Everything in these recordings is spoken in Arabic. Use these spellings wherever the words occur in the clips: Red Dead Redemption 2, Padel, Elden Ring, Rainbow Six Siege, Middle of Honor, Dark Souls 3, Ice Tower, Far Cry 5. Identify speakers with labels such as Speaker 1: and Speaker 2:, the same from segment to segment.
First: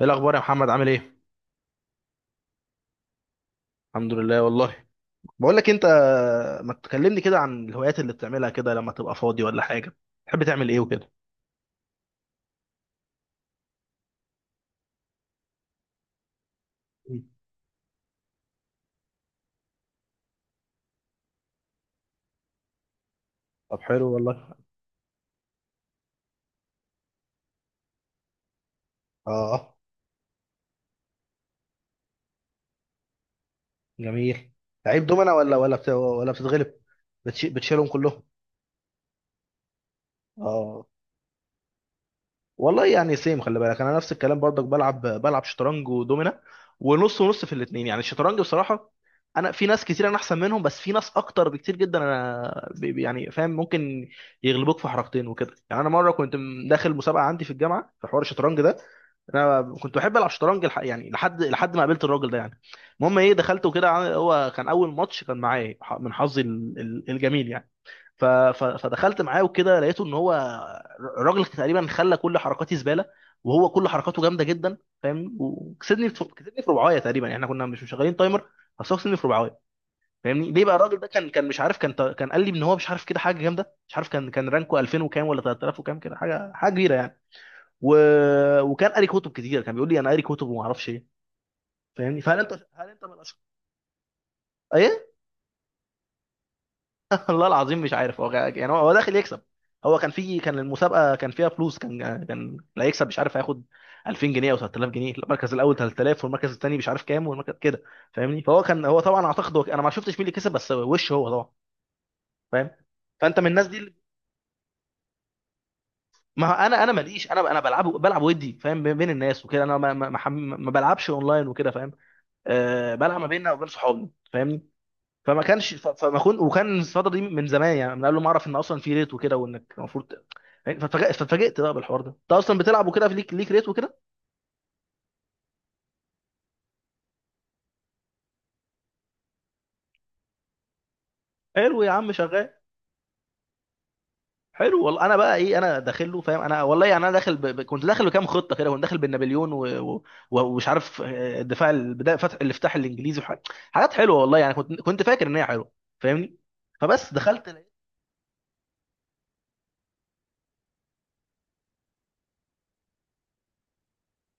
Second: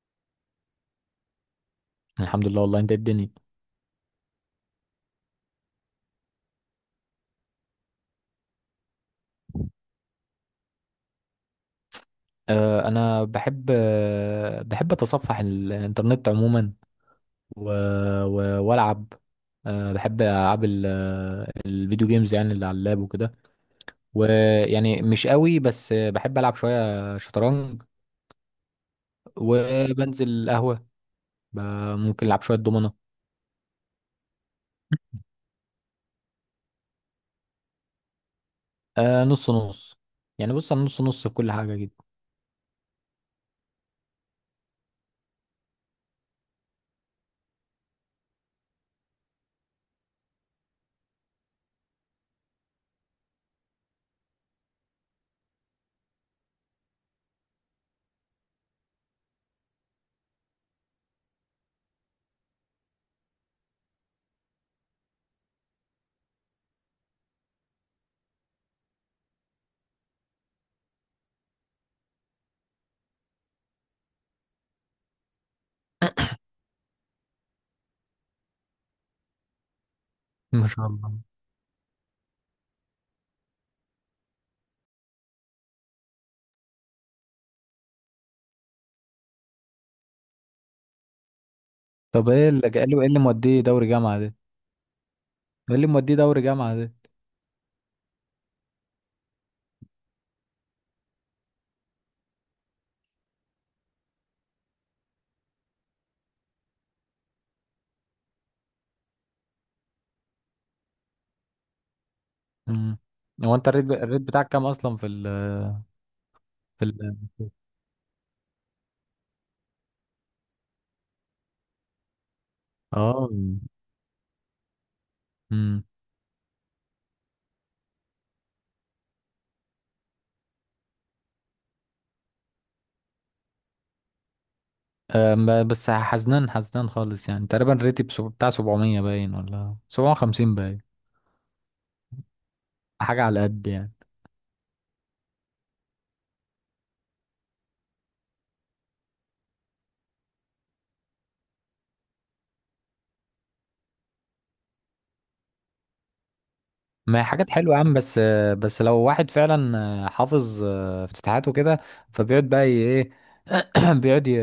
Speaker 1: ايه الاخبار يا محمد؟ عامل ايه؟
Speaker 2: الحمد لله والله، انت ايه الدنيا؟
Speaker 1: الحمد لله والله. بقول لك انت، ما تكلمني كده عن الهوايات اللي بتعملها كده لما تبقى فاضي ولا حاجه؟ تحب تعمل ايه وكده؟
Speaker 2: انا بحب اتصفح الانترنت عموما.
Speaker 1: مم.
Speaker 2: و... والعب. بحب العاب ال... آه، الفيديو جيمز، يعني اللي على اللاب وكده.
Speaker 1: طب حلو والله.
Speaker 2: ويعني مش قوي، بس بحب العب شويه شطرنج.
Speaker 1: اه.
Speaker 2: وبنزل قهوه. ب... ممكن العب شويه دومنه.
Speaker 1: جميل. لعيب دومنا ولا بتتغلب، بتشيلهم كلهم؟
Speaker 2: آه، نص نص. يعني بص، انا
Speaker 1: اه.
Speaker 2: نص نص في كل حاجه جدا.
Speaker 1: والله يعني سيم، خلي بالك انا نفس الكلام برضك، بلعب شطرنج ودومينا. ونص ونص في الاثنين. يعني الشطرنج بصراحه انا في ناس كتير انا احسن منهم، بس في ناس اكتر بكتير جدا انا يعني فاهم، ممكن يغلبوك في حركتين وكده. يعني انا مره كنت داخل مسابقه عندي في الجامعه في حوار الشطرنج ده. انا كنت بحب العب شطرنج يعني لحد ما قابلت الراجل ده يعني. المهم ايه، دخلت وكده، هو كان اول ماتش كان معايا، من حظي الجميل يعني. فدخلت معاه وكده، لقيته ان هو الراجل تقريبا خلى كل حركاتي زباله، وهو كل حركاته جامده جدا. فاهمني؟ وكسبني في ربعايه تقريبا يعني. احنا كنا مش مشغلين تايمر، بس هو كسبني في ربعايه. فاهمني؟ ليه
Speaker 2: ما
Speaker 1: بقى
Speaker 2: شاء
Speaker 1: الراجل ده؟
Speaker 2: الله.
Speaker 1: كان مش عارف، كان قال لي ان هو مش عارف كده، حاجه جامده مش عارف، كان رانكو 2000 وكام ولا 3000 وكام كده، حاجه كبيره يعني. و... وكان قاري كتب كتير، كان بيقول لي انا قاري كتب وما اعرفش ايه. فاهمني؟
Speaker 2: طب
Speaker 1: فهل
Speaker 2: ايه
Speaker 1: انت،
Speaker 2: اللي قال
Speaker 1: هل
Speaker 2: له
Speaker 1: انت من الاشخاص. ايه.
Speaker 2: ايه اللي موديه دوري جامعه ده؟
Speaker 1: والله العظيم مش عارف، يعني هو داخل يكسب، هو كان في، كان المسابقه كان فيها فلوس، كان اللي هيكسب مش عارف هياخد 2000 جنيه او 3000 جنيه، المركز الاول 3000 والمركز الثاني مش عارف كام، والمركز كده. فاهمني؟ فهو كان، هو طبعا اعتقد هو، انا ما شفتش مين اللي كسب بس وش، هو طبعا فاهم.
Speaker 2: مم.
Speaker 1: فانت من
Speaker 2: هو انت
Speaker 1: الناس دي
Speaker 2: الريت بتاعك كام اصلا في ال
Speaker 1: ما هو
Speaker 2: في
Speaker 1: انا انا
Speaker 2: ال
Speaker 1: ماليش، انا بلعب ودي فاهم، بين الناس وكده. انا ما بلعبش اونلاين وكده فاهم. أه، بلعب
Speaker 2: اه
Speaker 1: ما بيننا وبين صحابي فاهمني.
Speaker 2: امم
Speaker 1: فما كنت، وكان الفتره دي من زمان يعني، من قبل ما اعرف ان اصلا في ريت وكده، وانك المفروض يعني. فاتفاجئت بقى بالحوار ده، انت اصلا بتلعب وكده، في ليك ريت وكده.
Speaker 2: أم، بس حزنان حزنان خالص، يعني تقريبا ريتي بتاع 700 باين ولا 750 باين.
Speaker 1: حلو يا عم شغال.
Speaker 2: حاجة على قد، يعني.
Speaker 1: حلو والله. انا بقى ايه؟ انا داخل له فاهم. انا والله يعني انا داخل كنت داخل بكام خطه كده، كنت داخل بالنابليون ومش عارف الدفاع البدايه، فتح الافتتاح الانجليزي وحاجات، حلوه والله يعني، كنت فاكر ان هي حلوه فاهمني.
Speaker 2: ما
Speaker 1: فبس
Speaker 2: هي حاجات
Speaker 1: دخلت
Speaker 2: حلوة
Speaker 1: لقيت.
Speaker 2: يا عم، بس بس لو واحد فعلا حافظ افتتاحات وكده، فبيقعد بقى ايه... بيقعد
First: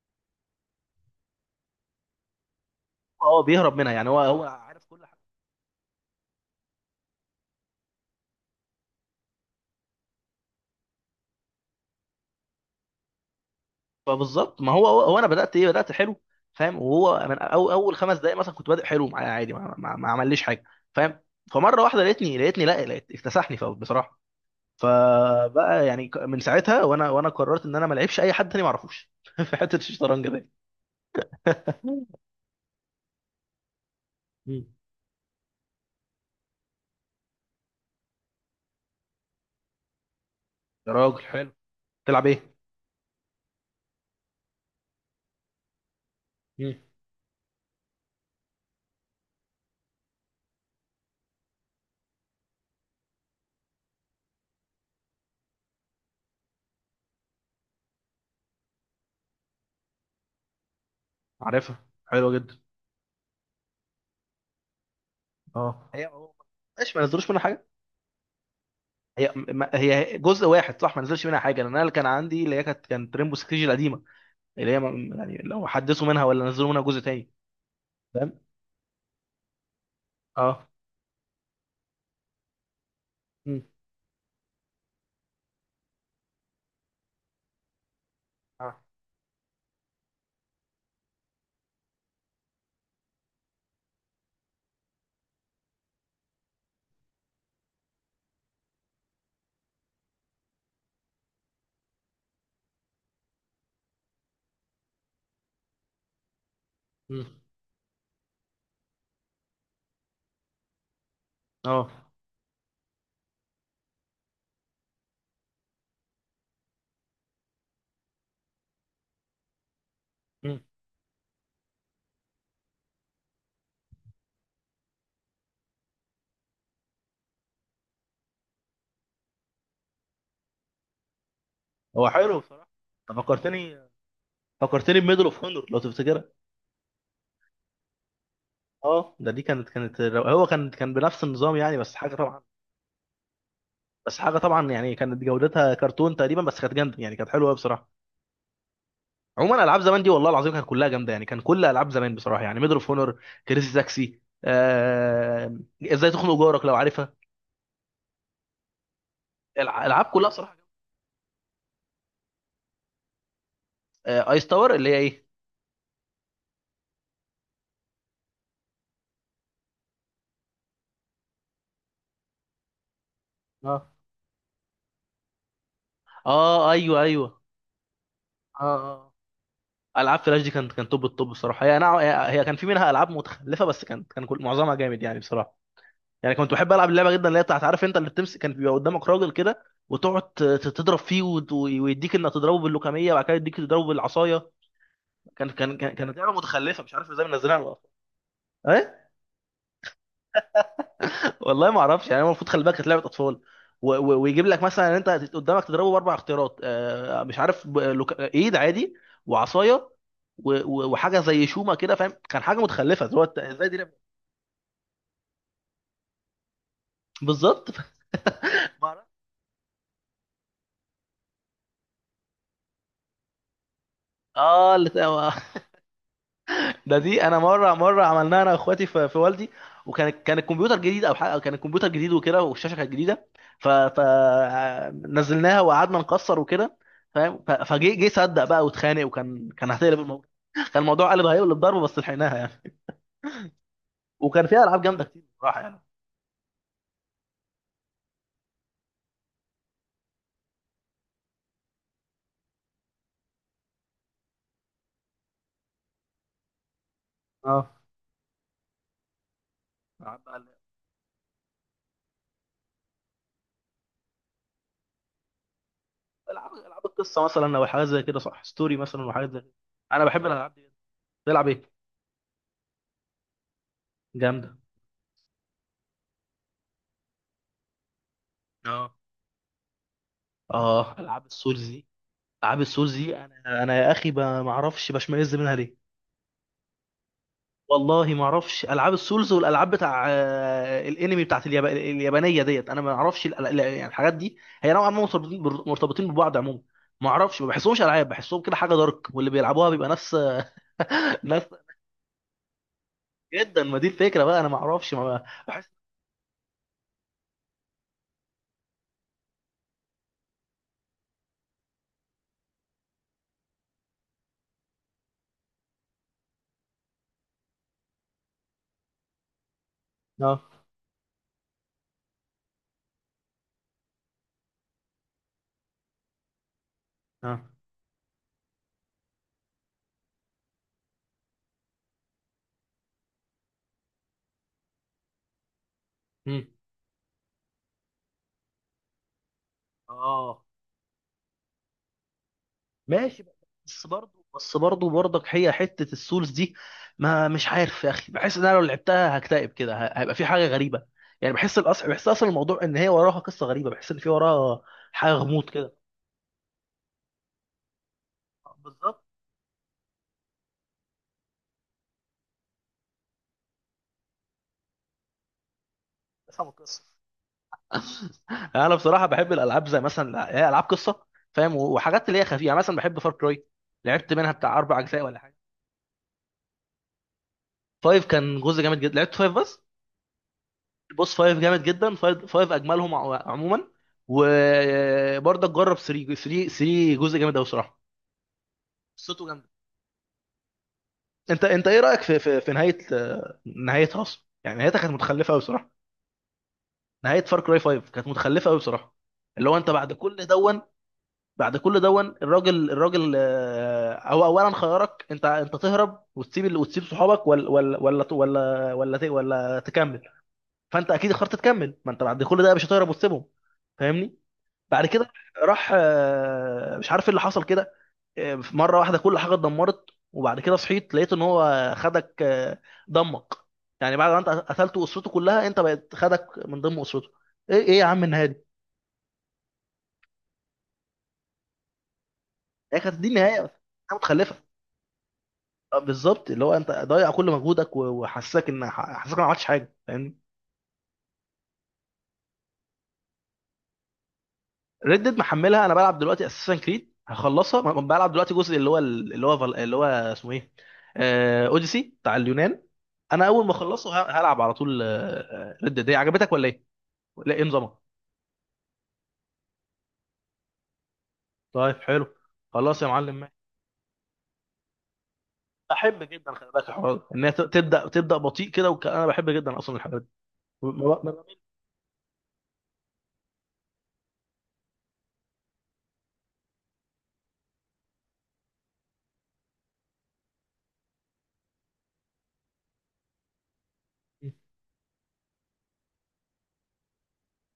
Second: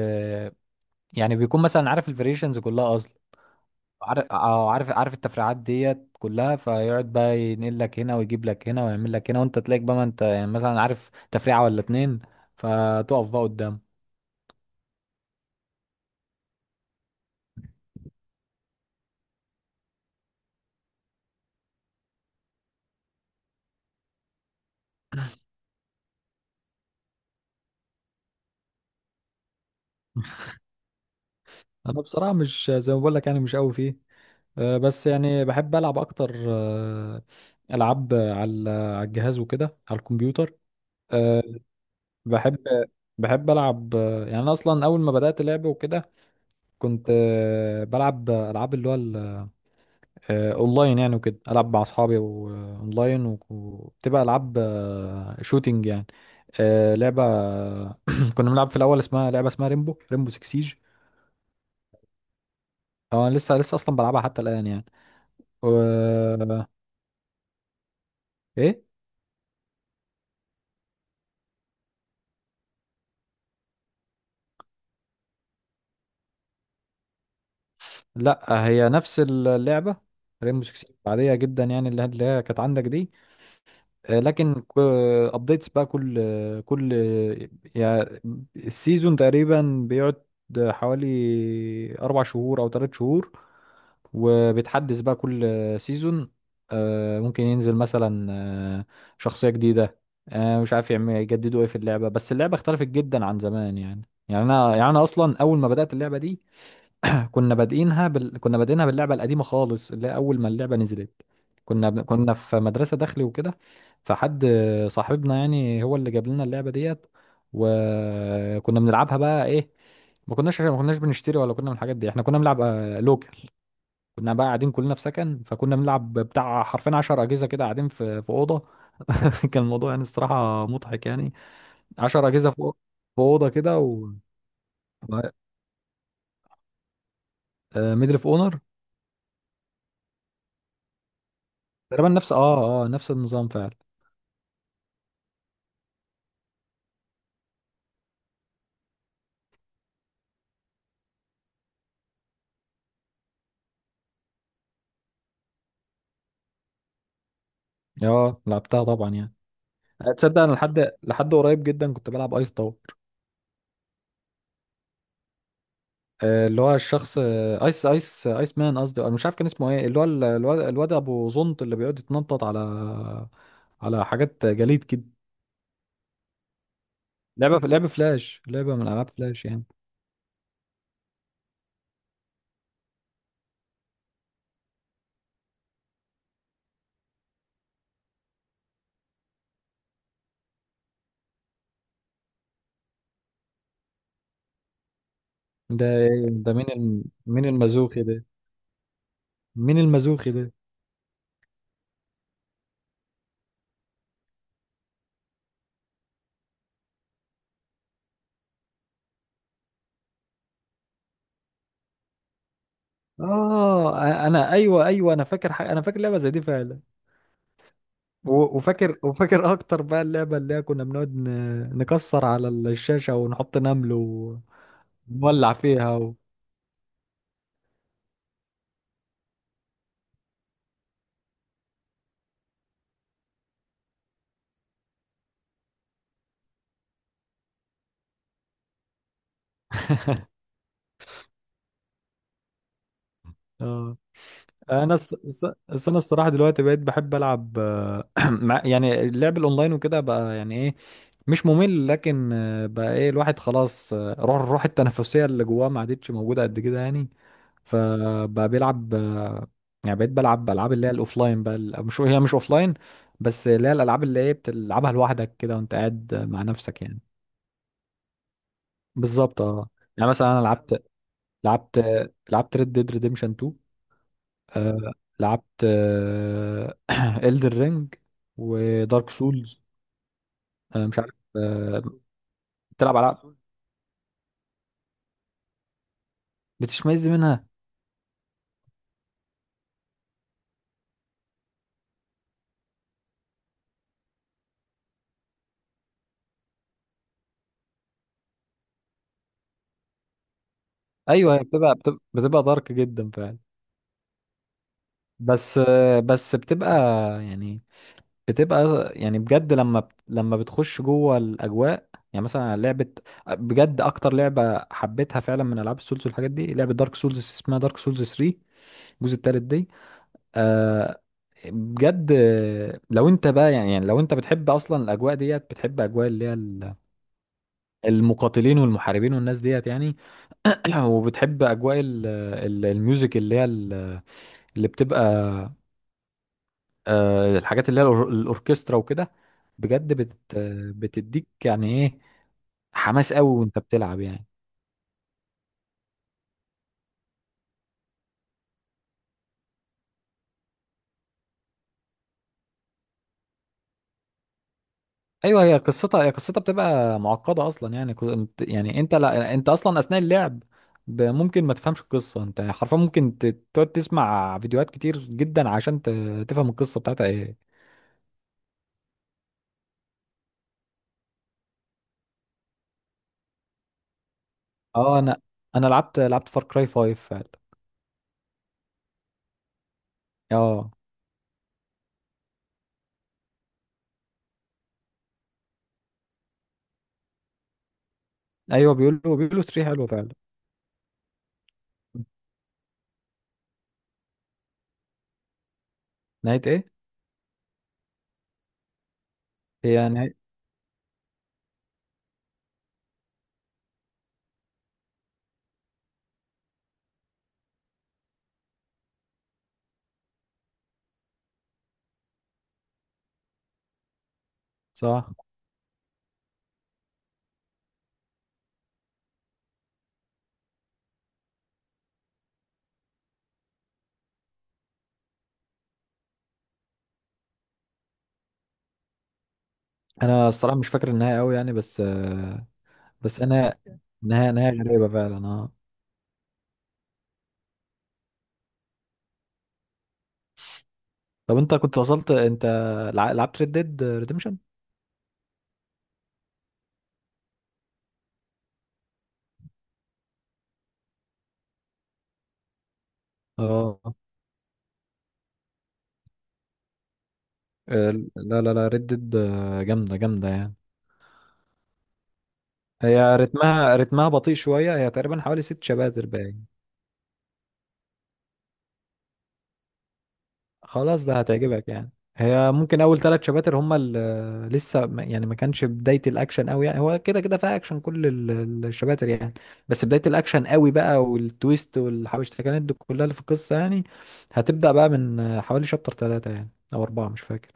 Speaker 2: يعني بيكون مثلا عارف الفاريشنز كلها.
Speaker 1: هو اه بيهرب منها يعني، هو
Speaker 2: عارف
Speaker 1: هو
Speaker 2: اه
Speaker 1: عارف
Speaker 2: عارف
Speaker 1: كل
Speaker 2: عارف
Speaker 1: حاجه.
Speaker 2: التفريعات ديت كلها، فيقعد بقى ينقل لك هنا ويجيب لك هنا ويعمل لك هنا، وانت تلاقيك بقى، ما انت يعني مثلا عارف تفريعه ولا اتنين، فتقف بقى قدام.
Speaker 1: فبالظبط، ما هو انا بدات ايه، بدات حلو فاهم. وهو من، أو اول 5 دقائق مثلا كنت بادئ حلو معايا عادي، ما عمليش حاجه فاهم. فمره واحده لقيتني لا، لقيت اكتسحني فوق بصراحه. فبقى يعني من ساعتها، وانا قررت ان انا ما العبش اي حد تاني ما اعرفوش في حته الشطرنج ده.
Speaker 2: انا بصراحه مش زي ما بقول لك، يعني مش قوي فيه.
Speaker 1: مم.
Speaker 2: بس يعني بحب العب اكتر، العاب على الجهاز وكده، على الكمبيوتر.
Speaker 1: يا راجل
Speaker 2: آه،
Speaker 1: حلو. تلعب ايه؟
Speaker 2: بحب بحب العب، يعني انا اصلا اول ما بدات لعب وكده،
Speaker 1: مم.
Speaker 2: كنت بلعب العاب اللي هو اونلاين، يعني وكده العب مع اصحابي واونلاين، وبتبقى العاب شوتينج يعني. لعبه كنا بنلعب في الاول اسمها لعبه، اسمها ريمبو 6 سيج.
Speaker 1: عارفها حلوه جدا.
Speaker 2: اه، انا لسه لسه اصلا بلعبها حتى الان يعني. و...
Speaker 1: اه، هي هو.
Speaker 2: آه،
Speaker 1: ماشي، ما نزلوش منها حاجه.
Speaker 2: ايه،
Speaker 1: هي ما هي جزء واحد صح، ما نزلش منها حاجه، لان انا اللي كان عندي اللي هي كانت ريمبو 6 القديمه، اللي هي يعني لو حدثوا منها ولا نزلوا منها جزء تاني فاهم.
Speaker 2: لا هي نفس اللعبه. ريمبو
Speaker 1: اه.
Speaker 2: 6 سيج عاديه جدا يعني، اللي هي كانت عندك دي.
Speaker 1: مم.
Speaker 2: لكن ابديتس بقى كل، يعني
Speaker 1: اه.
Speaker 2: السيزون تقريبا بيقعد حوالي 4 شهور او 3 شهور، وبيتحدث بقى كل سيزون. ممكن ينزل مثلا شخصية جديدة. مش عارف يعمل يجددوا ايه في اللعبة، بس اللعبة اختلفت جدا عن زمان يعني. يعني انا اصلا اول ما بدأت اللعبة دي،
Speaker 1: مم.
Speaker 2: كنا بادئينها باللعبه القديمه خالص، اللي هي اول ما اللعبه نزلت.
Speaker 1: اه.
Speaker 2: كنا في مدرسه داخلي وكده، فحد صاحبنا يعني هو اللي جاب لنا اللعبه ديت. وكنا بنلعبها بقى ايه، ما
Speaker 1: مم.
Speaker 2: كناش ما كناش بنشتري ولا كنا من الحاجات دي، احنا كنا بنلعب لوكال. كنا بقى قاعدين كلنا في سكن، فكنا بنلعب بتاع حرفين 10 اجهزه كده، قاعدين في اوضه. كان الموضوع يعني الصراحه مضحك يعني.
Speaker 1: هو
Speaker 2: 10
Speaker 1: حلو
Speaker 2: اجهزه
Speaker 1: بصراحه.
Speaker 2: في
Speaker 1: طب
Speaker 2: اوضه كده،
Speaker 1: فكرتني،
Speaker 2: و
Speaker 1: فكرتني بميدل اوف هونور لو تفتكرها.
Speaker 2: ميدل اوف اونر،
Speaker 1: اه، ده دي كانت هو كان بنفس النظام يعني، بس
Speaker 2: تقريبا
Speaker 1: حاجه
Speaker 2: نفس
Speaker 1: طبعا،
Speaker 2: اه اه نفس النظام فعلا.
Speaker 1: بس حاجه طبعا يعني، كانت جودتها كرتون تقريبا، بس كانت جامده يعني، كانت حلوه قوي بصراحه. عموما العاب زمان دي والله العظيم كانت كلها جامده يعني، كان كل العاب زمان بصراحه يعني ميدل اوف هونور، كريزي تاكسي، ازاي تخنق جارك لو عارفها،
Speaker 2: اه، لعبتها طبعا يعني.
Speaker 1: العاب كلها
Speaker 2: تصدق انا
Speaker 1: بصراحه.
Speaker 2: لحد قريب جدا كنت بلعب ايس تاور.
Speaker 1: جامدة. ايس تاور اللي هي ايه.
Speaker 2: اللي هو الشخص، ايس مان، قصدي انا مش عارف كان اسمه ايه، اللي هو الواد ابو زنط اللي بيقعد يتنطط على حاجات جليد كده.
Speaker 1: اه ايوه ايوه.
Speaker 2: لعبه فلاش،
Speaker 1: اه.
Speaker 2: لعبه من العاب
Speaker 1: آه.
Speaker 2: فلاش يعني.
Speaker 1: العاب فلاش دي كانت توب التوب بصراحه. هي انا هي كان في منها العاب متخلفه بس كان كل معظمها جامد يعني بصراحه. يعني كنت بحب العب اللعبه جدا اللي هي بتاعت، عارف انت اللي بتمسك، كان بيبقى قدامك راجل كده، وتقعد تضرب فيه ويديك انك تضربه باللوكاميه، وبعد كده يديك تضربه بالعصايه.
Speaker 2: ده
Speaker 1: كانت
Speaker 2: إيه؟
Speaker 1: لعبه
Speaker 2: ده
Speaker 1: متخلفه، مش عارف ازاي
Speaker 2: مين
Speaker 1: منزلها على الأطفال.
Speaker 2: المازوخي ده؟
Speaker 1: ايه.
Speaker 2: مين المازوخي ده
Speaker 1: والله ما اعرفش يعني، هو المفروض خلي بالك كانت لعبه اطفال، ويجيب لك مثلا ان انت قدامك تضربه باربع اختيارات، آه مش عارف، ايد عادي، وعصايه، وحاجه زي شومه كده فاهم، كان حاجه متخلفه، اللي هو انت ازاي دي
Speaker 2: اه،
Speaker 1: لعبه؟
Speaker 2: انا، ايوه، ايوه، انا فاكر حاجه، انا فاكر لعبه زي دي فعلا.
Speaker 1: بالظبط. ما أعرف.
Speaker 2: وفاكر اكتر بقى اللعبه اللي هي كنا بنقعد نكسر على الشاشه ونحط نمل
Speaker 1: اه،
Speaker 2: ونولع فيها.
Speaker 1: ده دي انا مره عملناها انا واخواتي في، والدي، وكان الكمبيوتر جديد او حاجه، كان الكمبيوتر جديد وكده، والشاشه كانت جديده. ف ف نزلناها وقعدنا نكسر وكده فاهم. ف- فجه جه صدق بقى واتخانق، وكان هتقلب الموضوع. كان الموضوع قلب، هيقلب ضرب، بس لحقناها يعني.
Speaker 2: اه،
Speaker 1: وكان فيها العاب
Speaker 2: انا
Speaker 1: جامده كتير بصراحه يعني.
Speaker 2: الصراحه دلوقتي بقيت بحب العب، يعني اللعب الاونلاين وكده بقى، يعني ايه، مش ممل، لكن بقى ايه الواحد، خلاص روح التنافسيه اللي جواه ما عادتش موجوده قد كده يعني.
Speaker 1: اه.
Speaker 2: فبقى بيلعب يعني. بقيت
Speaker 1: العاب
Speaker 2: بلعب
Speaker 1: بقى-
Speaker 2: العاب اللي هي الاوفلاين بقى، مش اوفلاين، بس اللي هي الالعاب اللي هي بتلعبها لوحدك كده وانت قاعد مع
Speaker 1: العاب
Speaker 2: نفسك
Speaker 1: العاب
Speaker 2: يعني.
Speaker 1: القصه مثلا او حاجات زي كده صح؟ ستوري مثلا وحاجات زي
Speaker 2: بالظبط،
Speaker 1: كده.
Speaker 2: اه.
Speaker 1: انا
Speaker 2: يعني
Speaker 1: بحب
Speaker 2: مثلا انا
Speaker 1: الالعاب دي. تلعب ايه؟
Speaker 2: لعبت لعبت ريد ديد ريديمشن 2.
Speaker 1: جامده.
Speaker 2: آه لعبت Elden رينج
Speaker 1: اه.
Speaker 2: ودارك سولز. آه،
Speaker 1: اه
Speaker 2: مش عارف،
Speaker 1: العاب السولز
Speaker 2: آه.
Speaker 1: دي. العاب
Speaker 2: بتلعب
Speaker 1: السولز دي
Speaker 2: العاب
Speaker 1: انا، يا اخي ما اعرفش بشمئز منها ليه.
Speaker 2: بتشمئز منها؟
Speaker 1: والله ما اعرفش، العاب السولز والالعاب بتاع الانمي، بتاعت اليابانيه ديت انا ما اعرفش يعني الحاجات دي، هي نوعا ما مرتبطين مرتبطين ببعض عموما. ما اعرفش، ما بحسهمش العاب، بحسهم كده حاجه دارك، واللي بيلعبوها بيبقى ناس.
Speaker 2: ايوه، هي
Speaker 1: ناس
Speaker 2: بتبقى دارك جدا فعلا.
Speaker 1: جدا. ما دي الفكره بقى، انا ما اعرفش، ما
Speaker 2: بس
Speaker 1: بحس.
Speaker 2: آه بس يعني بتبقى يعني، بجد لما بتخش جوه الاجواء، يعني مثلا لعبه، بجد اكتر لعبه حبيتها فعلا من العاب السولز والحاجات دي، لعبه دارك سولز، اسمها دارك سولز 3، الجزء التالت دي.
Speaker 1: اه.
Speaker 2: آه بجد، لو انت بقى يعني، لو انت بتحب اصلا الاجواء ديت، بتحب اجواء اللي هي
Speaker 1: اه.
Speaker 2: المقاتلين والمحاربين والناس ديت يعني. وبتحب اجواء الميوزك، اللي هي اللي بتبقى،
Speaker 1: مم.
Speaker 2: الحاجات اللي هي الاوركسترا وكده. بجد
Speaker 1: اه.
Speaker 2: بتديك يعني ايه، حماس
Speaker 1: ماشي
Speaker 2: قوي
Speaker 1: بقى،
Speaker 2: وانت
Speaker 1: بس
Speaker 2: بتلعب
Speaker 1: برضه
Speaker 2: يعني.
Speaker 1: بس برضه برضك، هي حتة السولز دي ما، مش عارف يا اخي، بحس ان انا لو لعبتها هكتئب كده، هيبقى في حاجة غريبة. يعني بحس الاصل، بحس اصلا الموضوع ان هي وراها قصة غريبة، بحس ان في وراها حاجة
Speaker 2: ايوه،
Speaker 1: غموض
Speaker 2: هي
Speaker 1: كده.
Speaker 2: قصتها هي قصتها بتبقى معقده اصلا، يعني يعني انت،
Speaker 1: بالظبط.
Speaker 2: لا، انت اصلا اثناء اللعب ممكن ما تفهمش القصه، انت حرفيا ممكن تقعد تسمع فيديوهات كتير جدا عشان
Speaker 1: افهم
Speaker 2: تفهم القصه
Speaker 1: القصة.
Speaker 2: بتاعتها ايه.
Speaker 1: انا بصراحة بحب الالعاب زي مثلا هي العاب قصة فاهم، وحاجات اللي هي خفيفة يعني. مثلا بحب فار كراي، لعبت منها بتاع اربع
Speaker 2: اه،
Speaker 1: اجزاء ولا
Speaker 2: انا
Speaker 1: حاجة.
Speaker 2: لعبت فار كراي 5 فعلا.
Speaker 1: فايف كان جزء جامد جدا، لعبت فايف بس.
Speaker 2: اه،
Speaker 1: البوس 5 جامد جدا، 5 5 اجملهم عموما. وبرضه جرب 3، 3 جزء جامد قوي بصراحه،
Speaker 2: ايوه، بيقولوا
Speaker 1: قصته جامده.
Speaker 2: 3 حلوه فعلا.
Speaker 1: انت ايه رايك في، في نهايه، نهايتها اصلا يعني، نهايتها كانت متخلفه قوي بصراحه.
Speaker 2: نهايه ايه؟
Speaker 1: نهايه فار كراي 5 كانت متخلفه قوي بصراحه، اللي هو انت
Speaker 2: هي
Speaker 1: بعد
Speaker 2: نهايه.
Speaker 1: كل دون. بعد كل دون الراجل، هو اولا خيارك، انت تهرب وتسيب وتسيب صحابك ولا تكمل. فانت اكيد اخترت تكمل، ما انت بعد كل ده مش هتهرب وتسيبهم فاهمني. بعد كده
Speaker 2: صح.
Speaker 1: راح، مش عارف ايه اللي حصل كده. في مره واحده كل حاجه اتدمرت، وبعد كده صحيت لقيت ان هو خدك، دمك. يعني بعد ما انت قتلته اسرته كلها، انت بقت خدك من ضمن اسرته. ايه ايه يا عم النهايه دي.
Speaker 2: انا الصراحه مش فاكر النهايه قوي يعني، بس آه،
Speaker 1: هي كانت دي
Speaker 2: بس
Speaker 1: النهايه بس.
Speaker 2: انا
Speaker 1: حاجة متخلفه.
Speaker 2: نهايه غريبه فعلا، اه.
Speaker 1: بالظبط. اللي هو انت ضايع كل مجهودك، وحسسك ان، حسسك إن ما عملتش حاجه فاهمني.
Speaker 2: طب انت كنت وصلت، انت لعبت ريد ديد ريديمشن؟
Speaker 1: ريد ديد محملها، انا بلعب دلوقتي اساسا كريد، هخلصها بلعب دلوقتي جزء اللي هو اسمه ايه، اوديسي بتاع اليونان. انا اول ما
Speaker 2: اه،
Speaker 1: اخلصه هلعب على طول. ريد ديد عجبتك ولا ايه؟ لا، ايه نظامها؟
Speaker 2: لا، لا، لا، ريد ديد جامده جامده يعني.
Speaker 1: طيب حلو، خلاص يا
Speaker 2: هي
Speaker 1: معلم ماشي.
Speaker 2: رتمها بطيء شويه، هي تقريبا حوالي ست
Speaker 1: بحب
Speaker 2: شباتر
Speaker 1: جدا
Speaker 2: باين.
Speaker 1: خلي بالك الحوار ده، ان هي تبدا بطيء كده، انا بحب جدا اصلا الحاجات دي. ما-
Speaker 2: خلاص،
Speaker 1: ما-
Speaker 2: ده
Speaker 1: ما-
Speaker 2: هتعجبك يعني. هي ممكن اول 3 شباتر هما اللي لسه يعني ما كانش بدايه الاكشن قوي يعني، هو كده كده فيها اكشن كل الشباتر يعني، بس بدايه الاكشن قوي بقى، والتويست والحبشتكنات دي كلها اللي في القصه يعني، هتبدا بقى من حوالي شابتر 3 يعني، او 4، مش فاكر.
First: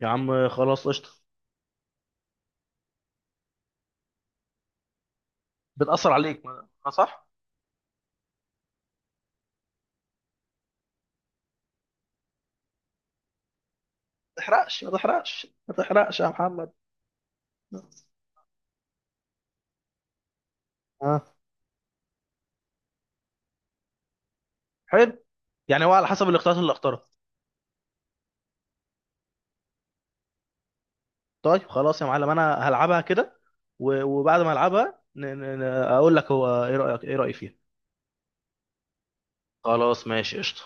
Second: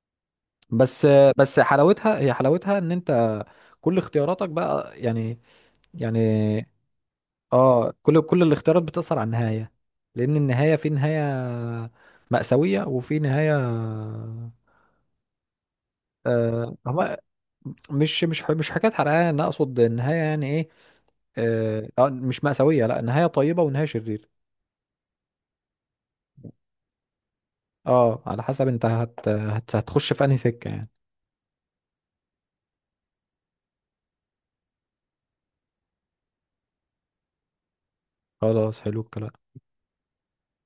Speaker 1: يا عم خلاص
Speaker 2: بس
Speaker 1: قشطه.
Speaker 2: بس حلاوتها ان انت كل اختياراتك بقى يعني،
Speaker 1: بتاثر
Speaker 2: يعني
Speaker 1: عليك ما... آه، صح.
Speaker 2: اه كل الاختيارات بتأثر على النهاية، لأن النهاية في نهاية مأساوية وفي نهاية
Speaker 1: ما تحرقش، ما تحرقش، ما تحرقش يا محمد.
Speaker 2: آه هما مش حكاية حرقانة، أنا أقصد النهاية يعني إيه.
Speaker 1: اه.
Speaker 2: مش مأساوية، لا، نهاية طيبة ونهاية شريرة.
Speaker 1: حلو. يعني هو على حسب الاختيارات اللي اختارها.
Speaker 2: اه، على حسب أنت هتخش في أنهي سكة يعني.
Speaker 1: طيب خلاص يا معلم انا هلعبها كده، وبعد ما العبها اقول لك هو ايه رايك، ايه رايي فيها.
Speaker 2: خلاص، حلو الكلام.
Speaker 1: خلاص ماشي قشطه.